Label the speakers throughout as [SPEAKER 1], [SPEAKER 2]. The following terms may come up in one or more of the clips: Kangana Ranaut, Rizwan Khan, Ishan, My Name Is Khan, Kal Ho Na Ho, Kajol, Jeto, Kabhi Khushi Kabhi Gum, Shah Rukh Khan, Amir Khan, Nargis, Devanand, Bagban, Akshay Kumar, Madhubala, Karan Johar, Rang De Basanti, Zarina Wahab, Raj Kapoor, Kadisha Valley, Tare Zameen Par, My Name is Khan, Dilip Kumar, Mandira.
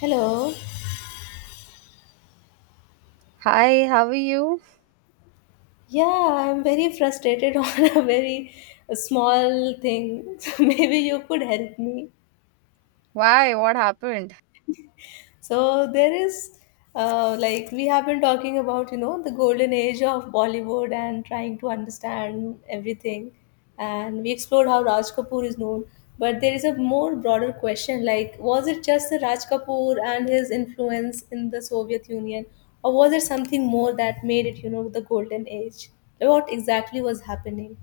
[SPEAKER 1] Hello.
[SPEAKER 2] Hi, how are you?
[SPEAKER 1] Yeah, I'm very frustrated on a very small thing. So maybe you could help me.
[SPEAKER 2] Why? What happened?
[SPEAKER 1] So there is, like we have been talking about, you know, the golden age of Bollywood and trying to understand everything, and we explored how Raj Kapoor is known. But there is a more broader question, like was it just the Raj Kapoor and his influence in the Soviet Union, or was it something more that made it, you know, the golden age? What exactly was happening?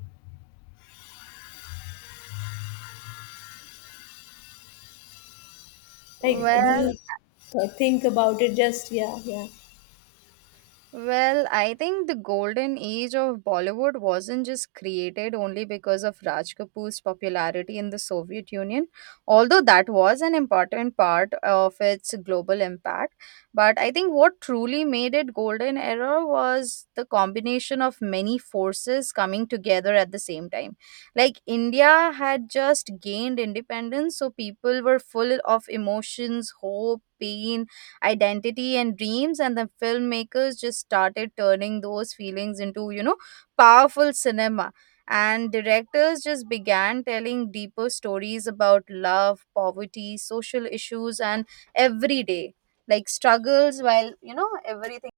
[SPEAKER 1] Like, do
[SPEAKER 2] Well,
[SPEAKER 1] you think about it? Just yeah, yeah.
[SPEAKER 2] Well, I think the golden age of Bollywood wasn't just created only because of Raj Kapoor's popularity in the Soviet Union, although that was an important part of its global impact. But I think what truly made it golden era was the combination of many forces coming together at the same time. Like India had just gained independence, so people were full of emotions, hope, pain, identity and dreams and the filmmakers just started turning those feelings into powerful cinema, and directors just began telling deeper stories about love, poverty, social issues and everyday struggles. While you know everything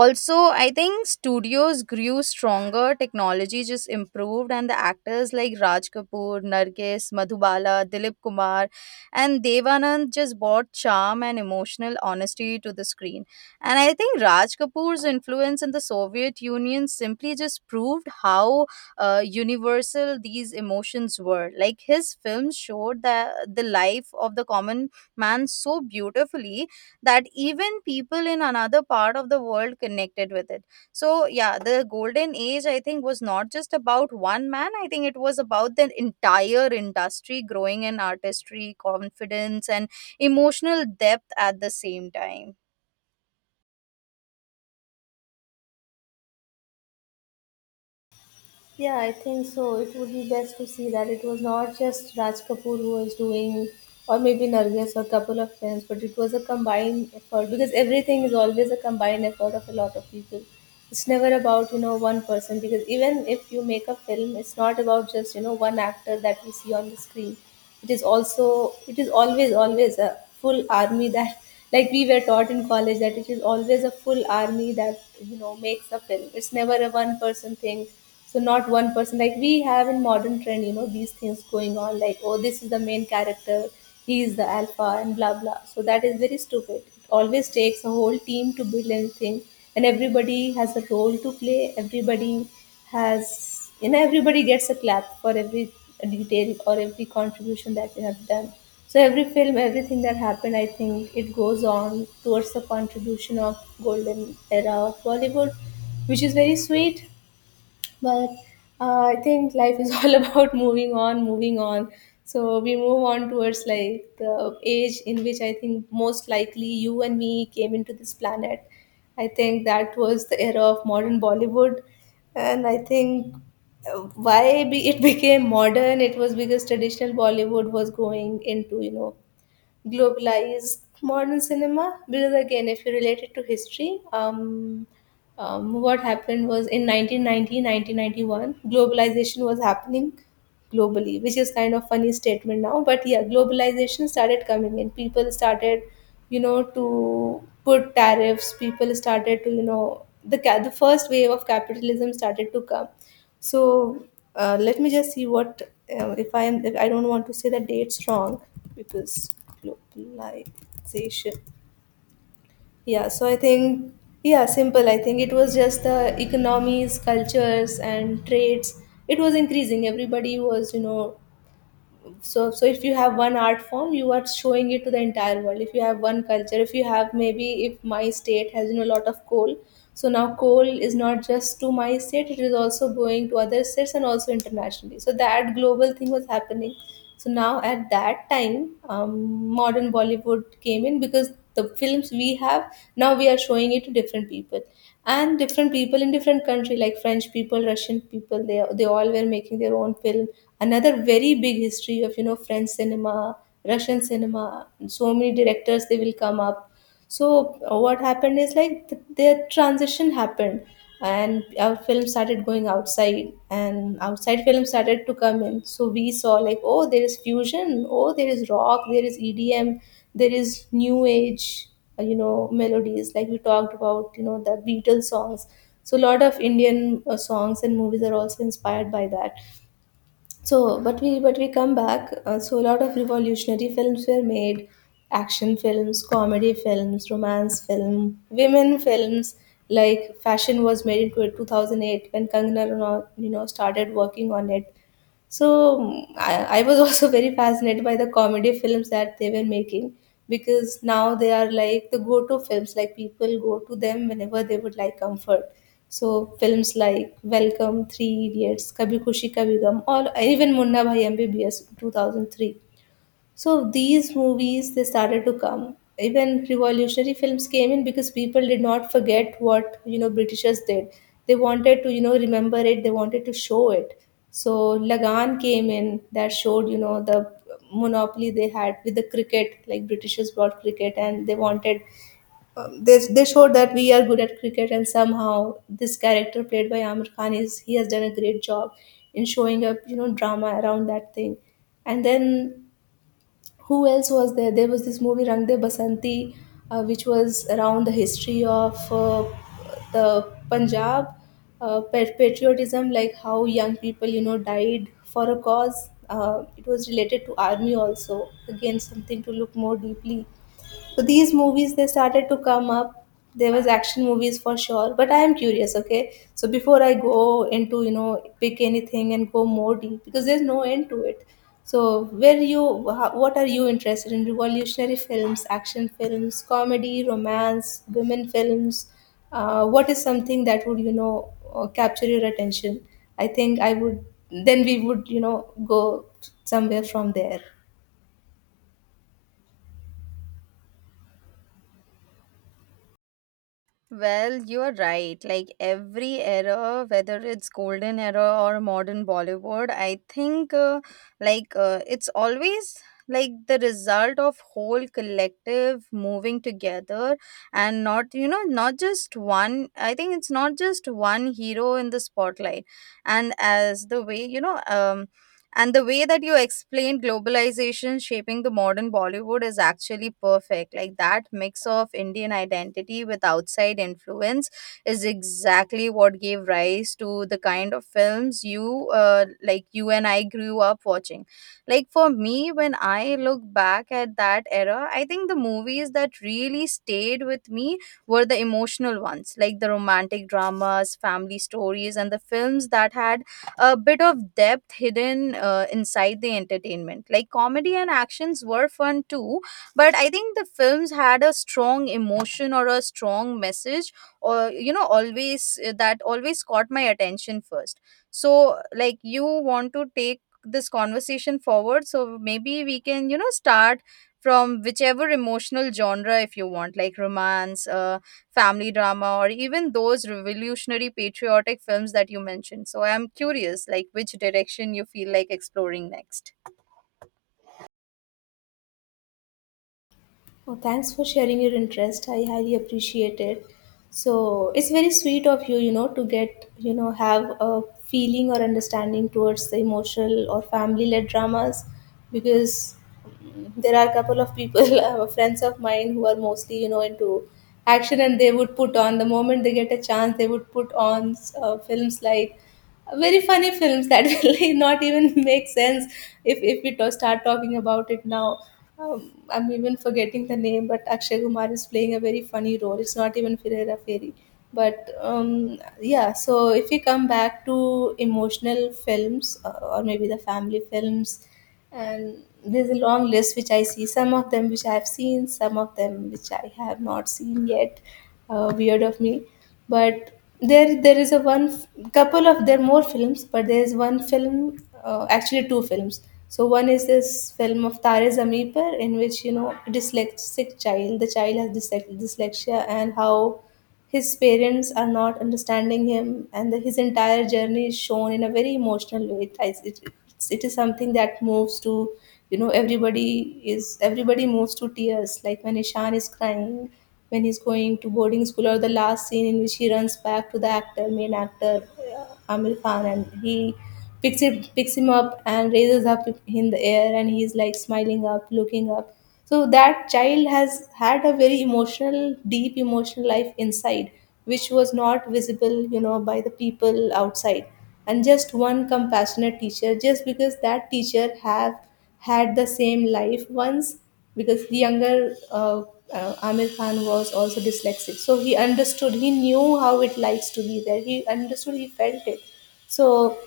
[SPEAKER 2] also I think studios grew stronger, technology just improved, and the actors like Raj Kapoor, Nargis, Madhubala, Dilip Kumar and Devanand just brought charm and emotional honesty to the screen. And I think Raj Kapoor's influence in the Soviet Union simply just proved how universal these emotions were. Like his films showed the life of the common man so beautifully that even people in another part of the world connected with it. So, yeah, the golden age, I think, was not just about one man. I think it was about the entire industry growing in artistry, confidence, and emotional depth at the same time.
[SPEAKER 1] Yeah, I think so. It would be best to see that it was not just Raj Kapoor who was doing, or maybe Nargis or a couple of friends, but it was a combined effort because everything is always a combined effort of a lot of people. It's never about, you know, one person because even if you make a film, it's not about just, you know, one actor that we see on the screen. It is always a full army that, like we were taught in college, that it is always a full army that, you know, makes a film. It's never a one person thing, so not one person like we have in modern trend, you know, these things going on like, oh, this is the main character, he is the alpha and blah blah. So that is very stupid. It always takes a whole team to build anything, and everybody has a role to play. Everybody has, you know, everybody gets a clap for every detail or every contribution that they have done. So every film, everything that happened, I think it goes on towards the contribution of golden era of Bollywood, which is very sweet. But I think life is all about moving on. So we move on towards like the age in which I think most likely you and me came into this planet. I think that was the era of modern Bollywood, and I think, uh, it became modern. It was because traditional Bollywood was going into, you know, globalized modern cinema, because again, if you relate it to history, what happened was in 1990, 1991, globalization was happening globally, which is kind of funny statement now. But yeah, globalization started coming in. People started, you know, to put tariffs. People started to, you know, the first wave of capitalism started to come. So, let me just see what, if I am. If I don't want to say the dates wrong because globalization. Yeah. So I think, yeah, simple. I think it was just the economies, cultures, and trades. It was increasing. Everybody was, you know, so so if you have one art form, you are showing it to the entire world. If you have one culture, if you have, maybe if my state has, you know, a lot of coal, so now coal is not just to my state, it is also going to other states and also internationally. So that global thing was happening. So now at that time, modern Bollywood came in because the films we have now, we are showing it to different people, and different people in different country, like French people, Russian people. They all were making their own film. Another very big history of, you know, French cinema, Russian cinema. So many directors they will come up. So what happened is like their transition happened, and our film started going outside, and outside film started to come in. So we saw like, oh, there is fusion, oh, there is rock, there is EDM, there is new age, you know, melodies. Like we talked about, you know, the Beatles songs. So a lot of Indian songs and movies are also inspired by that. So, but we come back. So, a lot of revolutionary films were made: action films, comedy films, romance film, women films. Like fashion was made into 2008 when Kangana Ranaut, you know, started working on it. So I was also very fascinated by the comedy films that they were making, because now they are like the go to films, like people go to them whenever they would like comfort. So films like Welcome, Three Idiots, Kabhi Khushi Kabhi Gum, or even Munna Bhai MBBS 2003, so these movies they started to come. Even revolutionary films came in because people did not forget what, you know, Britishers did. They wanted to, you know, remember it. They wanted to show it. So Lagan came in that showed, you know, the monopoly they had with the cricket. Like Britishers brought cricket and they wanted, they showed that we are good at cricket, and somehow this character played by Amir Khan is he has done a great job in showing up, you know, drama around that thing. And then who else was there? There was this movie Rang De Basanti, which was around the history of the Punjab patriotism, like how young people, you know, died for a cause. It was related to army also. Again, something to look more deeply. So these movies they started to come up. There was action movies for sure, but I am curious. Okay, so before I go into, you know, pick anything and go more deep because there's no end to it. So where you what are you interested in? Revolutionary films, action films, comedy, romance, women films. What is something that would, you know, capture your attention? I think I would, then we would, you know, go somewhere from there.
[SPEAKER 2] Well, you're right. Like every era, whether it's golden era or modern Bollywood, I think it's always like the result of whole collective moving together and not you know not just one. I think it's not just one hero in the spotlight. and as the way you know um and the way that you explained globalization shaping the modern Bollywood is actually perfect. Like that mix of Indian identity with outside influence is exactly what gave rise to the kind of films you like you and I grew up watching. Like for me, when I look back at that era, I think the movies that really stayed with me were the emotional ones, like the romantic dramas, family stories, and the films that had a bit of depth hidden inside the entertainment. Like comedy and actions were fun too, but I think the films had a strong emotion or a strong message, or you know, always that always caught my attention first. So, like, you want to take this conversation forward, so maybe we can, you know, start from whichever emotional genre if you want, like romance, family drama, or even those revolutionary patriotic films that you mentioned. So I'm curious, like which direction you feel like exploring next.
[SPEAKER 1] Oh, thanks for sharing your interest. I highly appreciate it. So it's very sweet of you, you know, to get, you know, have a feeling or understanding towards the emotional or family-led dramas, because there are a couple of people, friends of mine, who are mostly, you know, into action, and they would put on the moment they get a chance, they would put on films like very funny films that will not even make sense if we to start talking about it now. I'm even forgetting the name, but Akshay Kumar is playing a very funny role. It's not even Ferreira Ferry. But yeah, so if we come back to emotional films or maybe the family films, and there's a long list which I see some of them, which I have seen, some of them which I have not seen yet, weird of me. But there is a couple of, there are more films but there is one film, actually two films. So one is this film of Tare Zameen Par, in which, you know, a dyslexic child, the child has dyslexia, and how his parents are not understanding him, and his entire journey is shown in a very emotional way. It is something that moves to, you know, everybody moves to tears. Like when Ishan is crying, when he's going to boarding school, or the last scene in which he runs back to the actor, main actor, Amir Khan, and he picks him up and raises up in the air, and he's like smiling up, looking up. So that child has had a very emotional, deep emotional life inside, which was not visible, you know, by the people outside, and just one compassionate teacher, just because that teacher have had the same life once, because the younger Amir Khan was also dyslexic, so he understood, he knew how it likes to be there, he understood, he felt it. So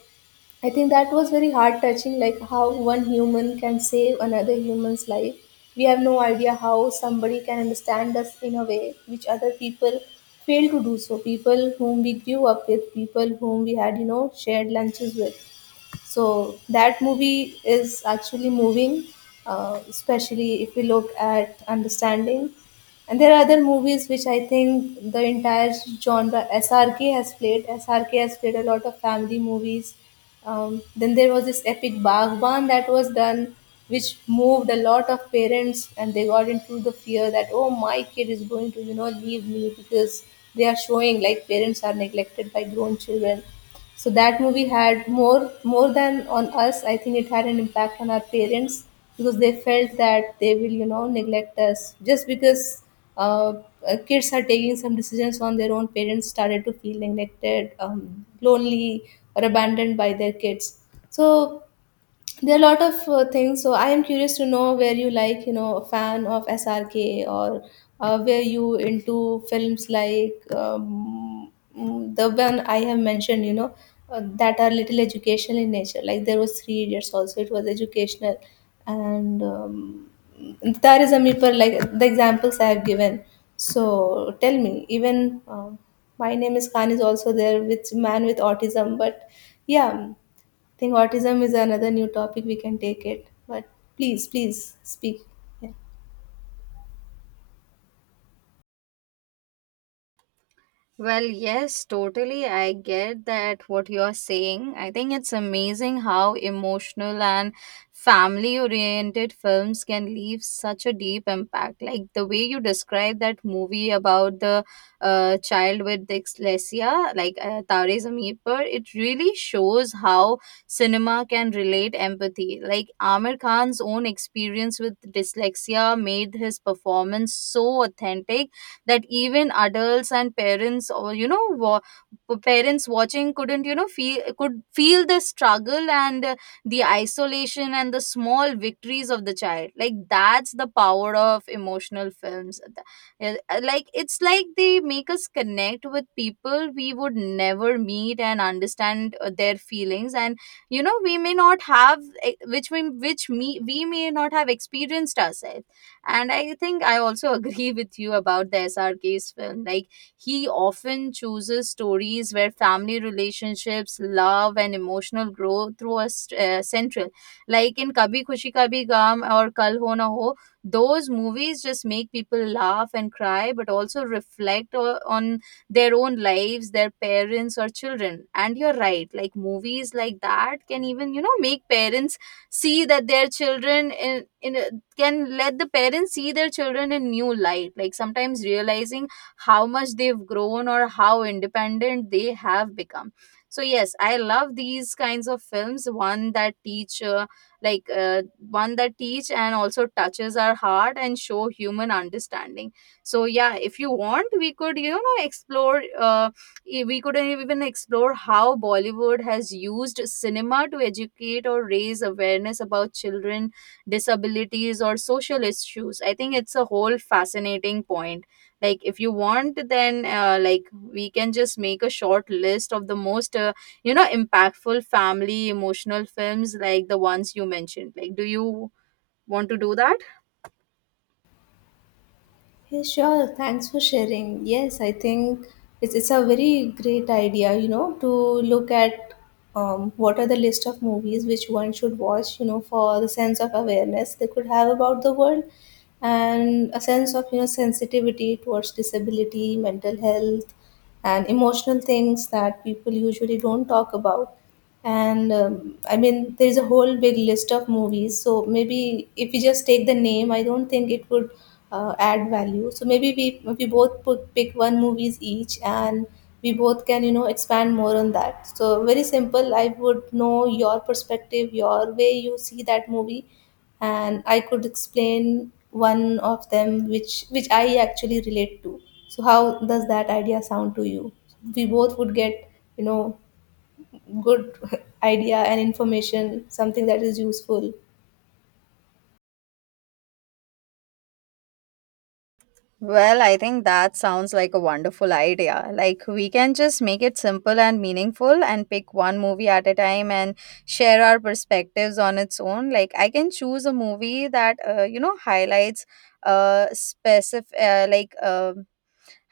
[SPEAKER 1] I think that was very heart touching, like how one human can save another human's life. We have no idea how somebody can understand us in a way which other people fail to do so. People whom we grew up with, people whom we had, you know, shared lunches with. So that movie is actually moving, especially if we look at understanding. And there are other movies which I think the entire genre SRK has played. SRK has played a lot of family movies. Then there was this epic Bagban that was done, which moved a lot of parents, and they got into the fear that, oh, my kid is going to leave me because they are showing like parents are neglected by grown children. So that movie had more than on us, I think it had an impact on our parents because they felt that they will neglect us just because uh, kids are taking some decisions on their own. Parents started to feel neglected, lonely, or abandoned by their kids. So there are a lot of things. So I am curious to know, where you, like, a fan of SRK, or where you into films like, the one I have mentioned, that are little educational in nature, like there was Three Idiots, also it was educational. And there is a meeper, like the examples I have given. So tell me, even My Name Is Khan is also there with man with autism, but yeah, I think autism is another new topic we can take it, but please, please speak. Yeah.
[SPEAKER 2] Well, yes, totally. I get that what you're saying. I think it's amazing how emotional and family oriented films can leave such a deep impact. Like the way you described that movie about the child with dyslexia, like Tare Zameen Par, it really shows how cinema can relate empathy. Like Amir Khan's own experience with dyslexia made his performance so authentic that even adults and parents or parents watching couldn't you know feel could feel the struggle and the isolation and the small victories of the child. Like that's the power of emotional films. Like it's like they make us connect with people we would never meet and understand their feelings, and you know we may not have eh, which we which me we may not have experienced ourselves. And I think I also agree with you about the SRK's film. Like he often chooses stories where family relationships, love and emotional growth through a central. Like in Kabhi Khushi Kabhi Gum or Kal Ho Na Ho, those movies just make people laugh and cry but also reflect on their own lives, their parents or children. And you're right, like movies like that can even you know make parents see that their children in a- can let the parents see their children in new light, like sometimes realizing how much they've grown or how independent they have become. So yes, I love these kinds of films, like uh, one that teach and also touches our heart and show human understanding. So yeah, if you want, we could you know explore uh, we could even explore how Bollywood has used cinema to educate or raise awareness about children, disabilities or social issues. I think it's a whole fascinating point. Like if you want, then we can just make a short list of the most you know impactful family emotional films, like the ones you mentioned. Like do you want to do that?
[SPEAKER 1] Yeah, sure, thanks for sharing. Yes, I think it's a very great idea, to look at what are the list of movies which one should watch, for the sense of awareness they could have about the world, and a sense of, sensitivity towards disability, mental health, and emotional things that people usually don't talk about. And I mean there is a whole big list of movies, so maybe if we just take the name I don't think it would add value. So maybe we both pick one movies each, and we both can, expand more on that. So very simple, I would know your perspective, your way you see that movie, and I could explain one of them which I actually relate to. So how does that idea sound to you? We both would get, you know good idea and information, something that is useful.
[SPEAKER 2] Well, I think that sounds like a wonderful idea. Like, we can just make it simple and meaningful and pick one movie at a time and share our perspectives on its own. Like, I can choose a movie that, you know, highlights specific like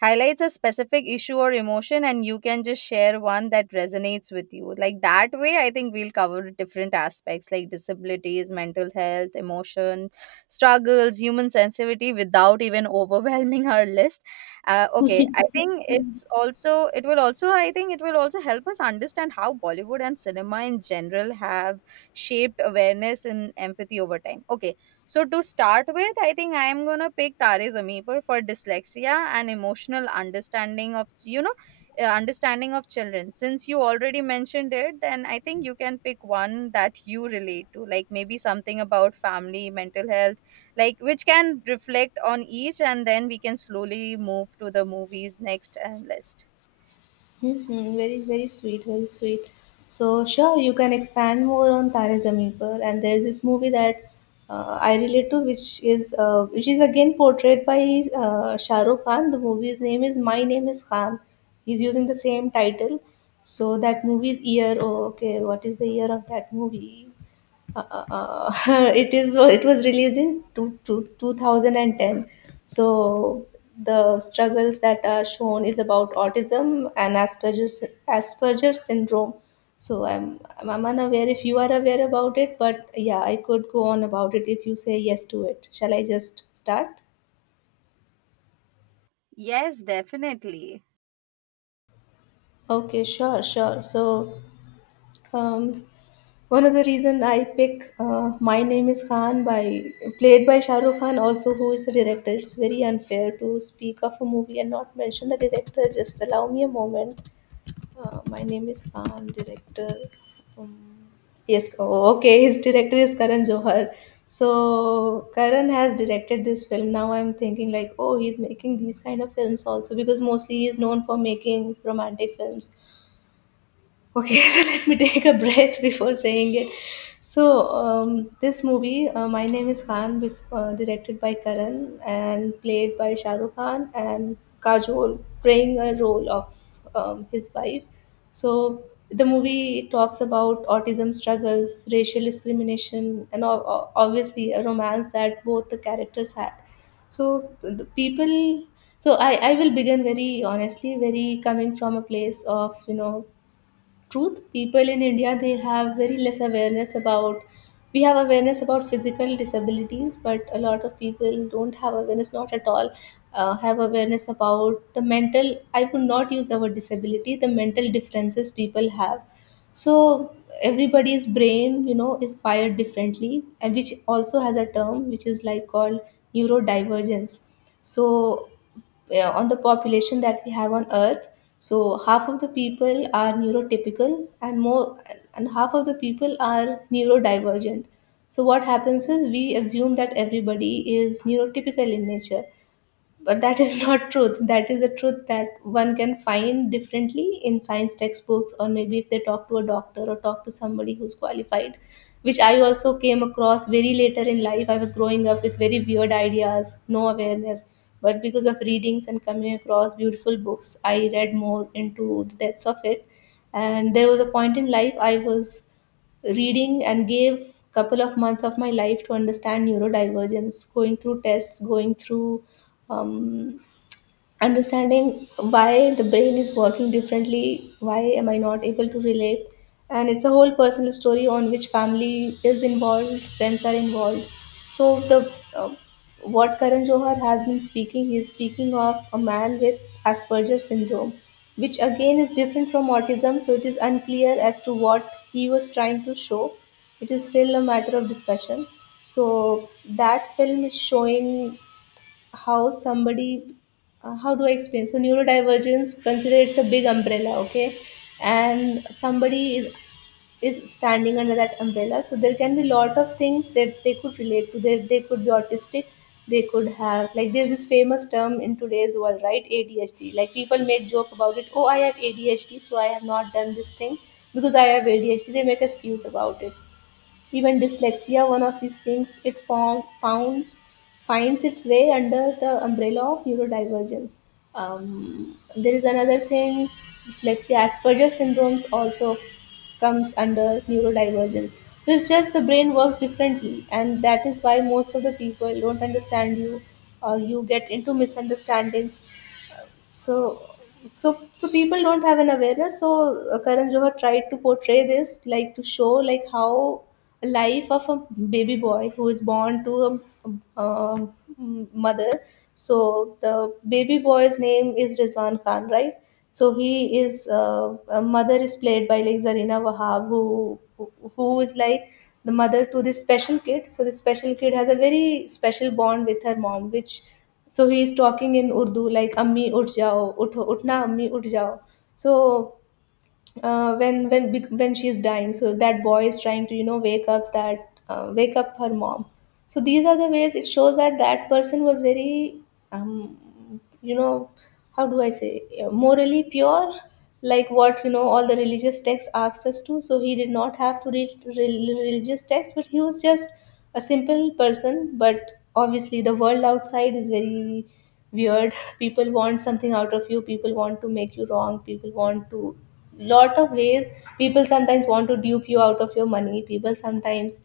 [SPEAKER 2] highlights a specific issue or emotion, and you can just share one that resonates with you. Like that way I think we'll cover different aspects like disabilities, mental health, emotion struggles, human sensitivity without even overwhelming our list. Okay, I think it's also it will also, I think it will also help us understand how Bollywood and cinema in general have shaped awareness and empathy over time. Okay, so to start with, I think I am gonna pick Tare Zameen Par for dyslexia and emotional understanding of you know understanding of children. Since you already mentioned it, then I think you can pick one that you relate to, like maybe something about family, mental health, like which can reflect on each, and then we can slowly move to the movies next and list.
[SPEAKER 1] Mm-hmm. Very, very sweet, very sweet. So, sure, you can expand more on Tare Zameen Par. And there's this movie that, I relate to, which is which is again portrayed by Shah Rukh Khan. The movie's name is My Name Is Khan. He's using the same title. So that movie's year. Oh, okay. What is the year of that movie? uh, uh, it was released in 2010. So the struggles that are shown is about autism and Asperger's syndrome. So I'm unaware if you are aware about it, but yeah, I could go on about it if you say yes to it. Shall I just start?
[SPEAKER 2] Yes, definitely.
[SPEAKER 1] Okay, sure, sure. So, um, one of the reason I pick My Name Is Khan, by played by Shah Rukh Khan, also who is the director. It's very unfair to speak of a movie and not mention the director. Just allow me a moment. My Name Is Khan, director. Um, yes, oh, okay. His director is Karan Johar. So Karan has directed this film. Now I'm thinking like, oh, he's making these kind of films also, because mostly he's known for making romantic films. Okay, so let me take a breath before saying it. So, this movie, My Name is Khan, directed by Karan and played by Shah Rukh Khan and Kajol, playing a role of his wife. So, the movie talks about autism struggles, racial discrimination, and obviously a romance that both the characters had. So, the people, so I will begin very honestly, very coming from a place of, truth. People in India, they have very less awareness about, we have awareness about physical disabilities, but a lot of people don't have awareness, not at all have awareness about the mental. I would not use the word disability, the mental differences people have. So everybody's brain, is wired differently, and which also has a term which is like called neurodivergence. So, on the population that we have on Earth, so half of the people are neurotypical, and more, and half of the people are neurodivergent. So, what happens is we assume that everybody is neurotypical in nature, but that is not truth, that is a truth that one can find differently in science textbooks, or maybe if they talk to a doctor or talk to somebody who's qualified, which I also came across very later in life. I was growing up with very weird ideas, no awareness, but because of readings and coming across beautiful books, I read more into the depths of it. And there was a point in life I was reading and gave couple of months of my life to understand neurodivergence, going through tests, going through um, understanding why the brain is working differently, why am I not able to relate. And it's a whole personal story on which family is involved, friends are involved. So the uh, what Karan Johar has been speaking, he is speaking of a man with Asperger's syndrome, which again is different from autism. So it is unclear as to what he was trying to show, it is still a matter of discussion. So that film is showing how somebody, how do I explain. So neurodivergence, consider it's a big umbrella, okay? And somebody is standing under that umbrella. So there can be lot of things that they could relate to, they could be autistic, they could have, like there's this famous term in today's world, right, ADHD, like people make joke about it, oh, I have ADHD, so I have not done this thing because I have ADHD, they make excuse about it. Even dyslexia, one of these things, it form, found finds its way under the umbrella of neurodivergence. There is another thing, dyslexia, Asperger syndromes also comes under neurodivergence. So it's just the brain works differently, and that is why most of the people don't understand you, or you get into misunderstandings. So so so people don't have an awareness, so Karan Johar tried to portray this, like, to show like how a life of a baby boy who is born to a, um mother. So the baby boy's name is Rizwan Khan, right? So he is, a mother is played by like Zarina Wahab, who is like the mother to this special kid. So this special kid has a very special bond with her mom, which, so he is talking in Urdu, like "Ammi uth jao, utho, utna, ammi uth jao." So, when she is dying, so that boy is trying to, wake up that wake up her mom. So these are the ways it shows that that person was very, you know, how do I say, morally pure, like what, all the religious texts asks us to. So he did not have to read religious texts, but he was just a simple person. But obviously, the world outside is very weird. People want something out of you, people want to make you wrong, people want to, lot of ways, people sometimes want to dupe you out of your money, people sometimes,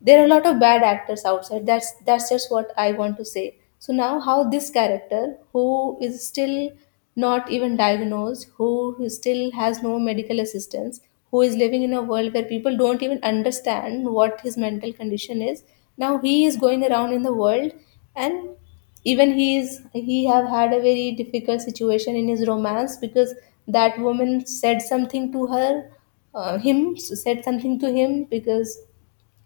[SPEAKER 1] there are a lot of bad actors outside. That's just what I want to say. So now how this character, who is still not even diagnosed, who still has no medical assistance, who is living in a world where people don't even understand what his mental condition is, now he is going around in the world, and even he have had a very difficult situation in his romance, because that woman said something to her him, said something to him because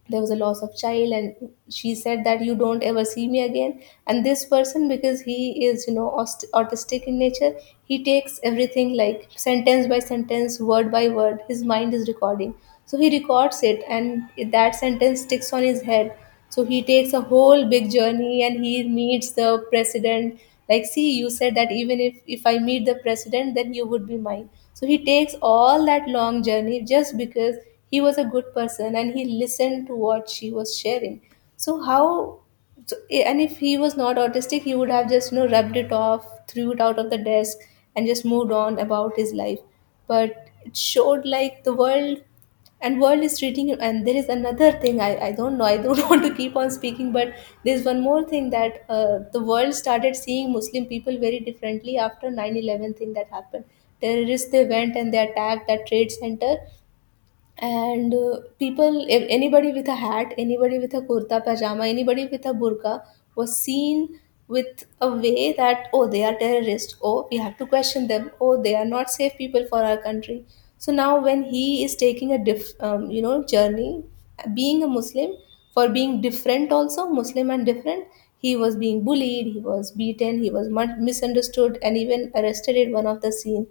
[SPEAKER 1] there was a loss of child, and she said that you don't ever see me again. And this person, because he is, you know, autistic in nature, he takes everything like sentence by sentence, word by word, his mind is recording. So he records it, and that sentence sticks on his head. So he takes a whole big journey and he meets the president. Like, see, you said that even if I meet the president, then you would be mine. So he takes all that long journey just because he was a good person and he listened to what she was sharing. So how, so, and if he was not autistic, he would have just, rubbed it off, threw it out of the desk, and just moved on about his life. But it showed like the world and world is treating you, and there is another thing I don't want to keep on speaking, but there's one more thing that the world started seeing Muslim people very differently after 9-11, thing that happened. Terrorists, they went and they attacked that trade center. And people, if anybody with a hat, anybody with a kurta pajama, anybody with a burqa was seen with a way that, oh, they are terrorists, oh, we have to question them, oh, they are not safe people for our country. So now when he is taking a diff you know, journey, being a Muslim, for being different also, Muslim and different, he was being bullied, he was beaten, he was misunderstood and even arrested at one of the scene.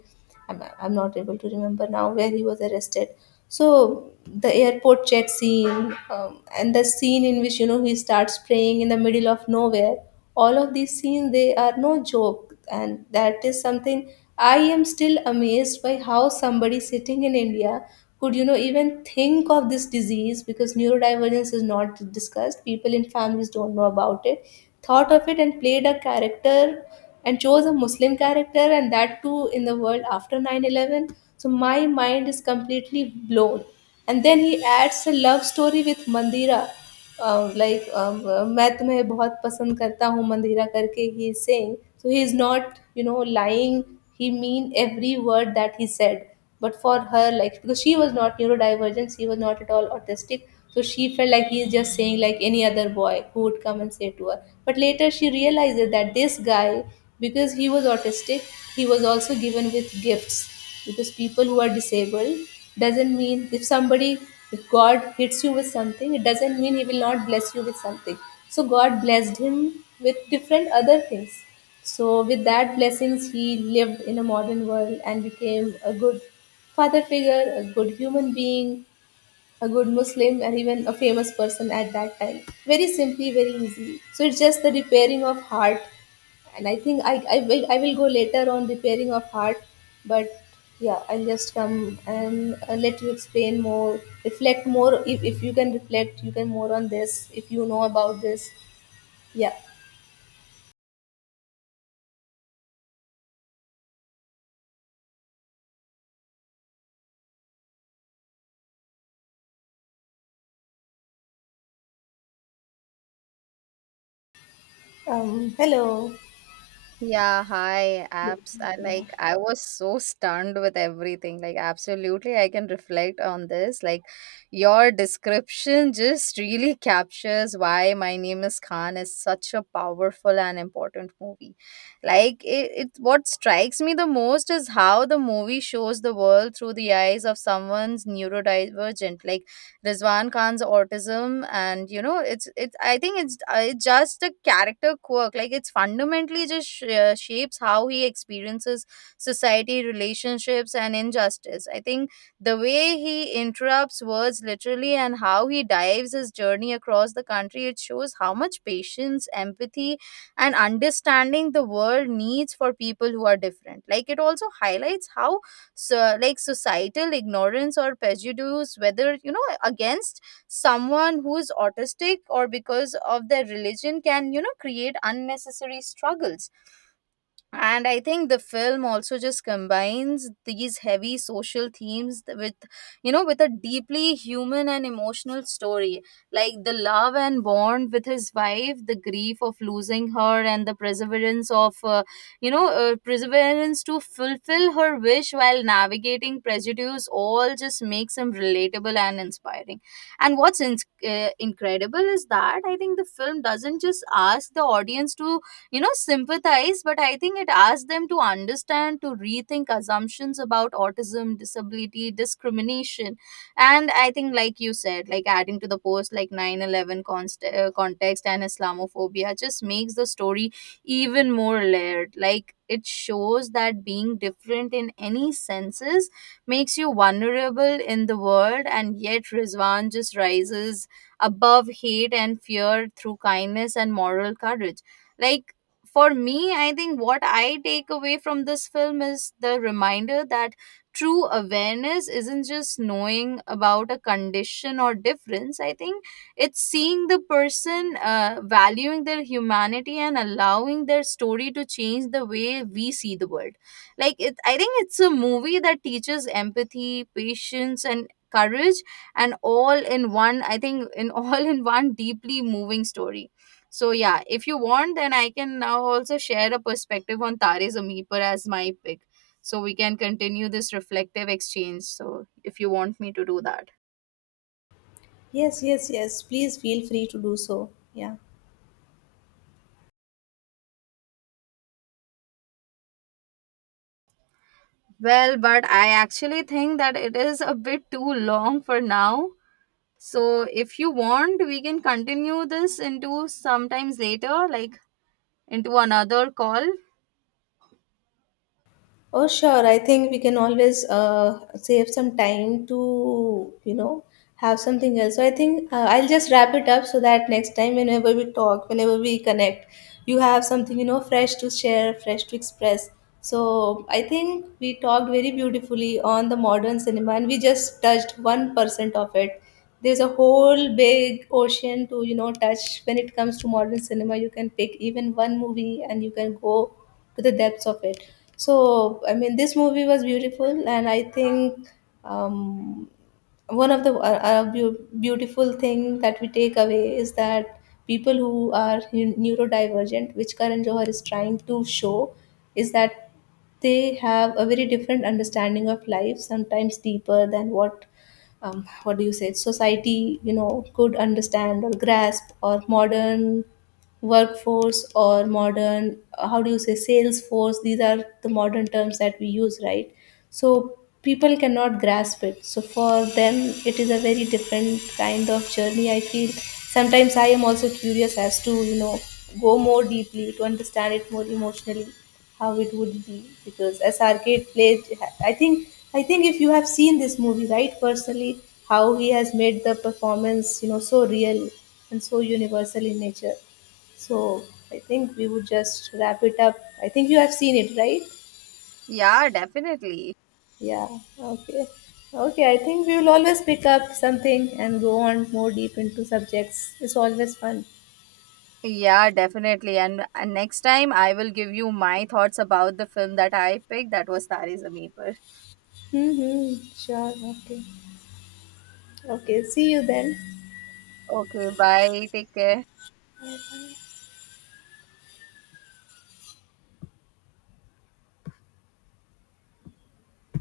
[SPEAKER 1] I'm not able to remember now where he was arrested. So the airport chat scene, and the scene in which, you know, he starts praying in the middle of nowhere. All of these scenes, they are no joke, and that is something. I am still amazed by how somebody sitting in India could, you know, even think of this disease, because neurodivergence is not discussed. People in families don't know about it. Thought of it and played a character and chose a Muslim character, and that too in the world after 9/11. So my mind is completely blown. And then he adds a love story with Mandira. Like मैं तुम्हें बहुत पसंद करता हूँ मंदिरा करके he is saying so he is not you know lying he mean every word that he said but for her like because she was not neurodivergent she was not at all autistic, so she felt like he is just saying, like any other boy who would come and say to her. But later she realizes that this guy, because he was autistic, he was also given with gifts. Because people who are disabled, doesn't mean, if somebody, if God hits you with something, it doesn't mean he will not bless you with something. So God blessed him with different other things. So with that blessings, he lived in a modern world and became a good father figure, a good human being, a good Muslim, and even a famous person at that time. Very simply, very easily. So it's just the repairing of heart. And I think I will go later on repairing of heart. But yeah, I'll just come and let you explain more, reflect more. If you can reflect, you can more on this, if you know about this. Yeah. Hello.
[SPEAKER 2] Yeah, hi,
[SPEAKER 1] Yeah.
[SPEAKER 2] apps. I
[SPEAKER 1] Yeah.
[SPEAKER 2] like I was so stunned with everything. Like absolutely I can reflect on this. Like your description just really captures why My Name is Khan is such a powerful and important movie. Like it, what strikes me the most is how the movie shows the world through the eyes of someone's neurodivergent. Like Rizwan Khan's autism, and you know it's I think it's just a character quirk. Like it's fundamentally just shapes how he experiences society, relationships and injustice. I think the way he interrupts words literally and how he dives his journey across the country, it shows how much patience, empathy and understanding the world needs for people who are different. Like it also highlights how so like societal ignorance or prejudice, whether you know against someone who is autistic or because of their religion, can you know create unnecessary struggles. And I think the film also just combines these heavy social themes with you know with a deeply human and emotional story, like the love and bond with his wife, the grief of losing her and the perseverance of perseverance to fulfill her wish while navigating prejudice all just makes him relatable and inspiring. And what's incredible is that I think the film doesn't just ask the audience to you know sympathize, but I think it asks them to understand, to rethink assumptions about autism, disability, discrimination. And I think like you said, like adding to the post like 9/11 context and Islamophobia just makes the story even more layered. Like it shows that being different in any senses makes you vulnerable in the world, and yet Rizwan just rises above hate and fear through kindness and moral courage. Like for me, I think what I take away from this film is the reminder that true awareness isn't just knowing about a condition or difference. I think it's seeing the person, valuing their humanity, and allowing their story to change the way we see the world. Like, I think it's a movie that teaches empathy, patience, and courage and all in one. I think in all in one deeply moving story. So yeah, if you want, then I can now also share a perspective on Tare Zameen Par as my pick. So we can continue this reflective exchange. So if you want me to do that.
[SPEAKER 1] Yes, yes, yes. Please feel free to do so. Yeah.
[SPEAKER 2] Well, but I actually think that it is a bit too long for now. So if you want, we can continue this into sometimes later, like into another call.
[SPEAKER 1] Oh, sure. I think we can always save some time to, you know, have something else. So I think I'll just wrap it up, so that next time, whenever we talk, whenever we connect, you have something, you know, fresh to share, fresh to express. So I think we talked very beautifully on the modern cinema, and we just touched 1% of it. There's a whole big ocean to, you know, touch when it comes to modern cinema. You can pick even one movie and you can go to the depths of it. So I mean, this movie was beautiful, and I think um, one of the beautiful thing that we take away is that people who are neurodivergent, which Karan Johar is trying to show, is that they have a very different understanding of life, sometimes deeper than what, what do you say, society, you know, could understand or grasp. Or modern workforce or modern, how do you say, sales force, these are the modern terms that we use, right? So people cannot grasp it, so for them it is a very different kind of journey, I feel. Sometimes I am also curious as to, you know, go more deeply to understand it more emotionally, how it would be, because as Arcade played, I think, I think, if you have seen this movie, right, personally, how he has made the performance, you know, so real and so universal in nature. So I think we would just wrap it up. I think you have seen it, right?
[SPEAKER 2] Yeah, definitely.
[SPEAKER 1] Yeah, okay. Okay, I think we will always pick up something and go on more deep into subjects. It's always fun.
[SPEAKER 2] Yeah, definitely. And next time I will give you my thoughts about the film that I picked that was Tare Zameen Par.
[SPEAKER 1] Mm-hmm. Sure, okay. Okay, see you then.
[SPEAKER 2] Okay bye take care
[SPEAKER 1] Bye-bye.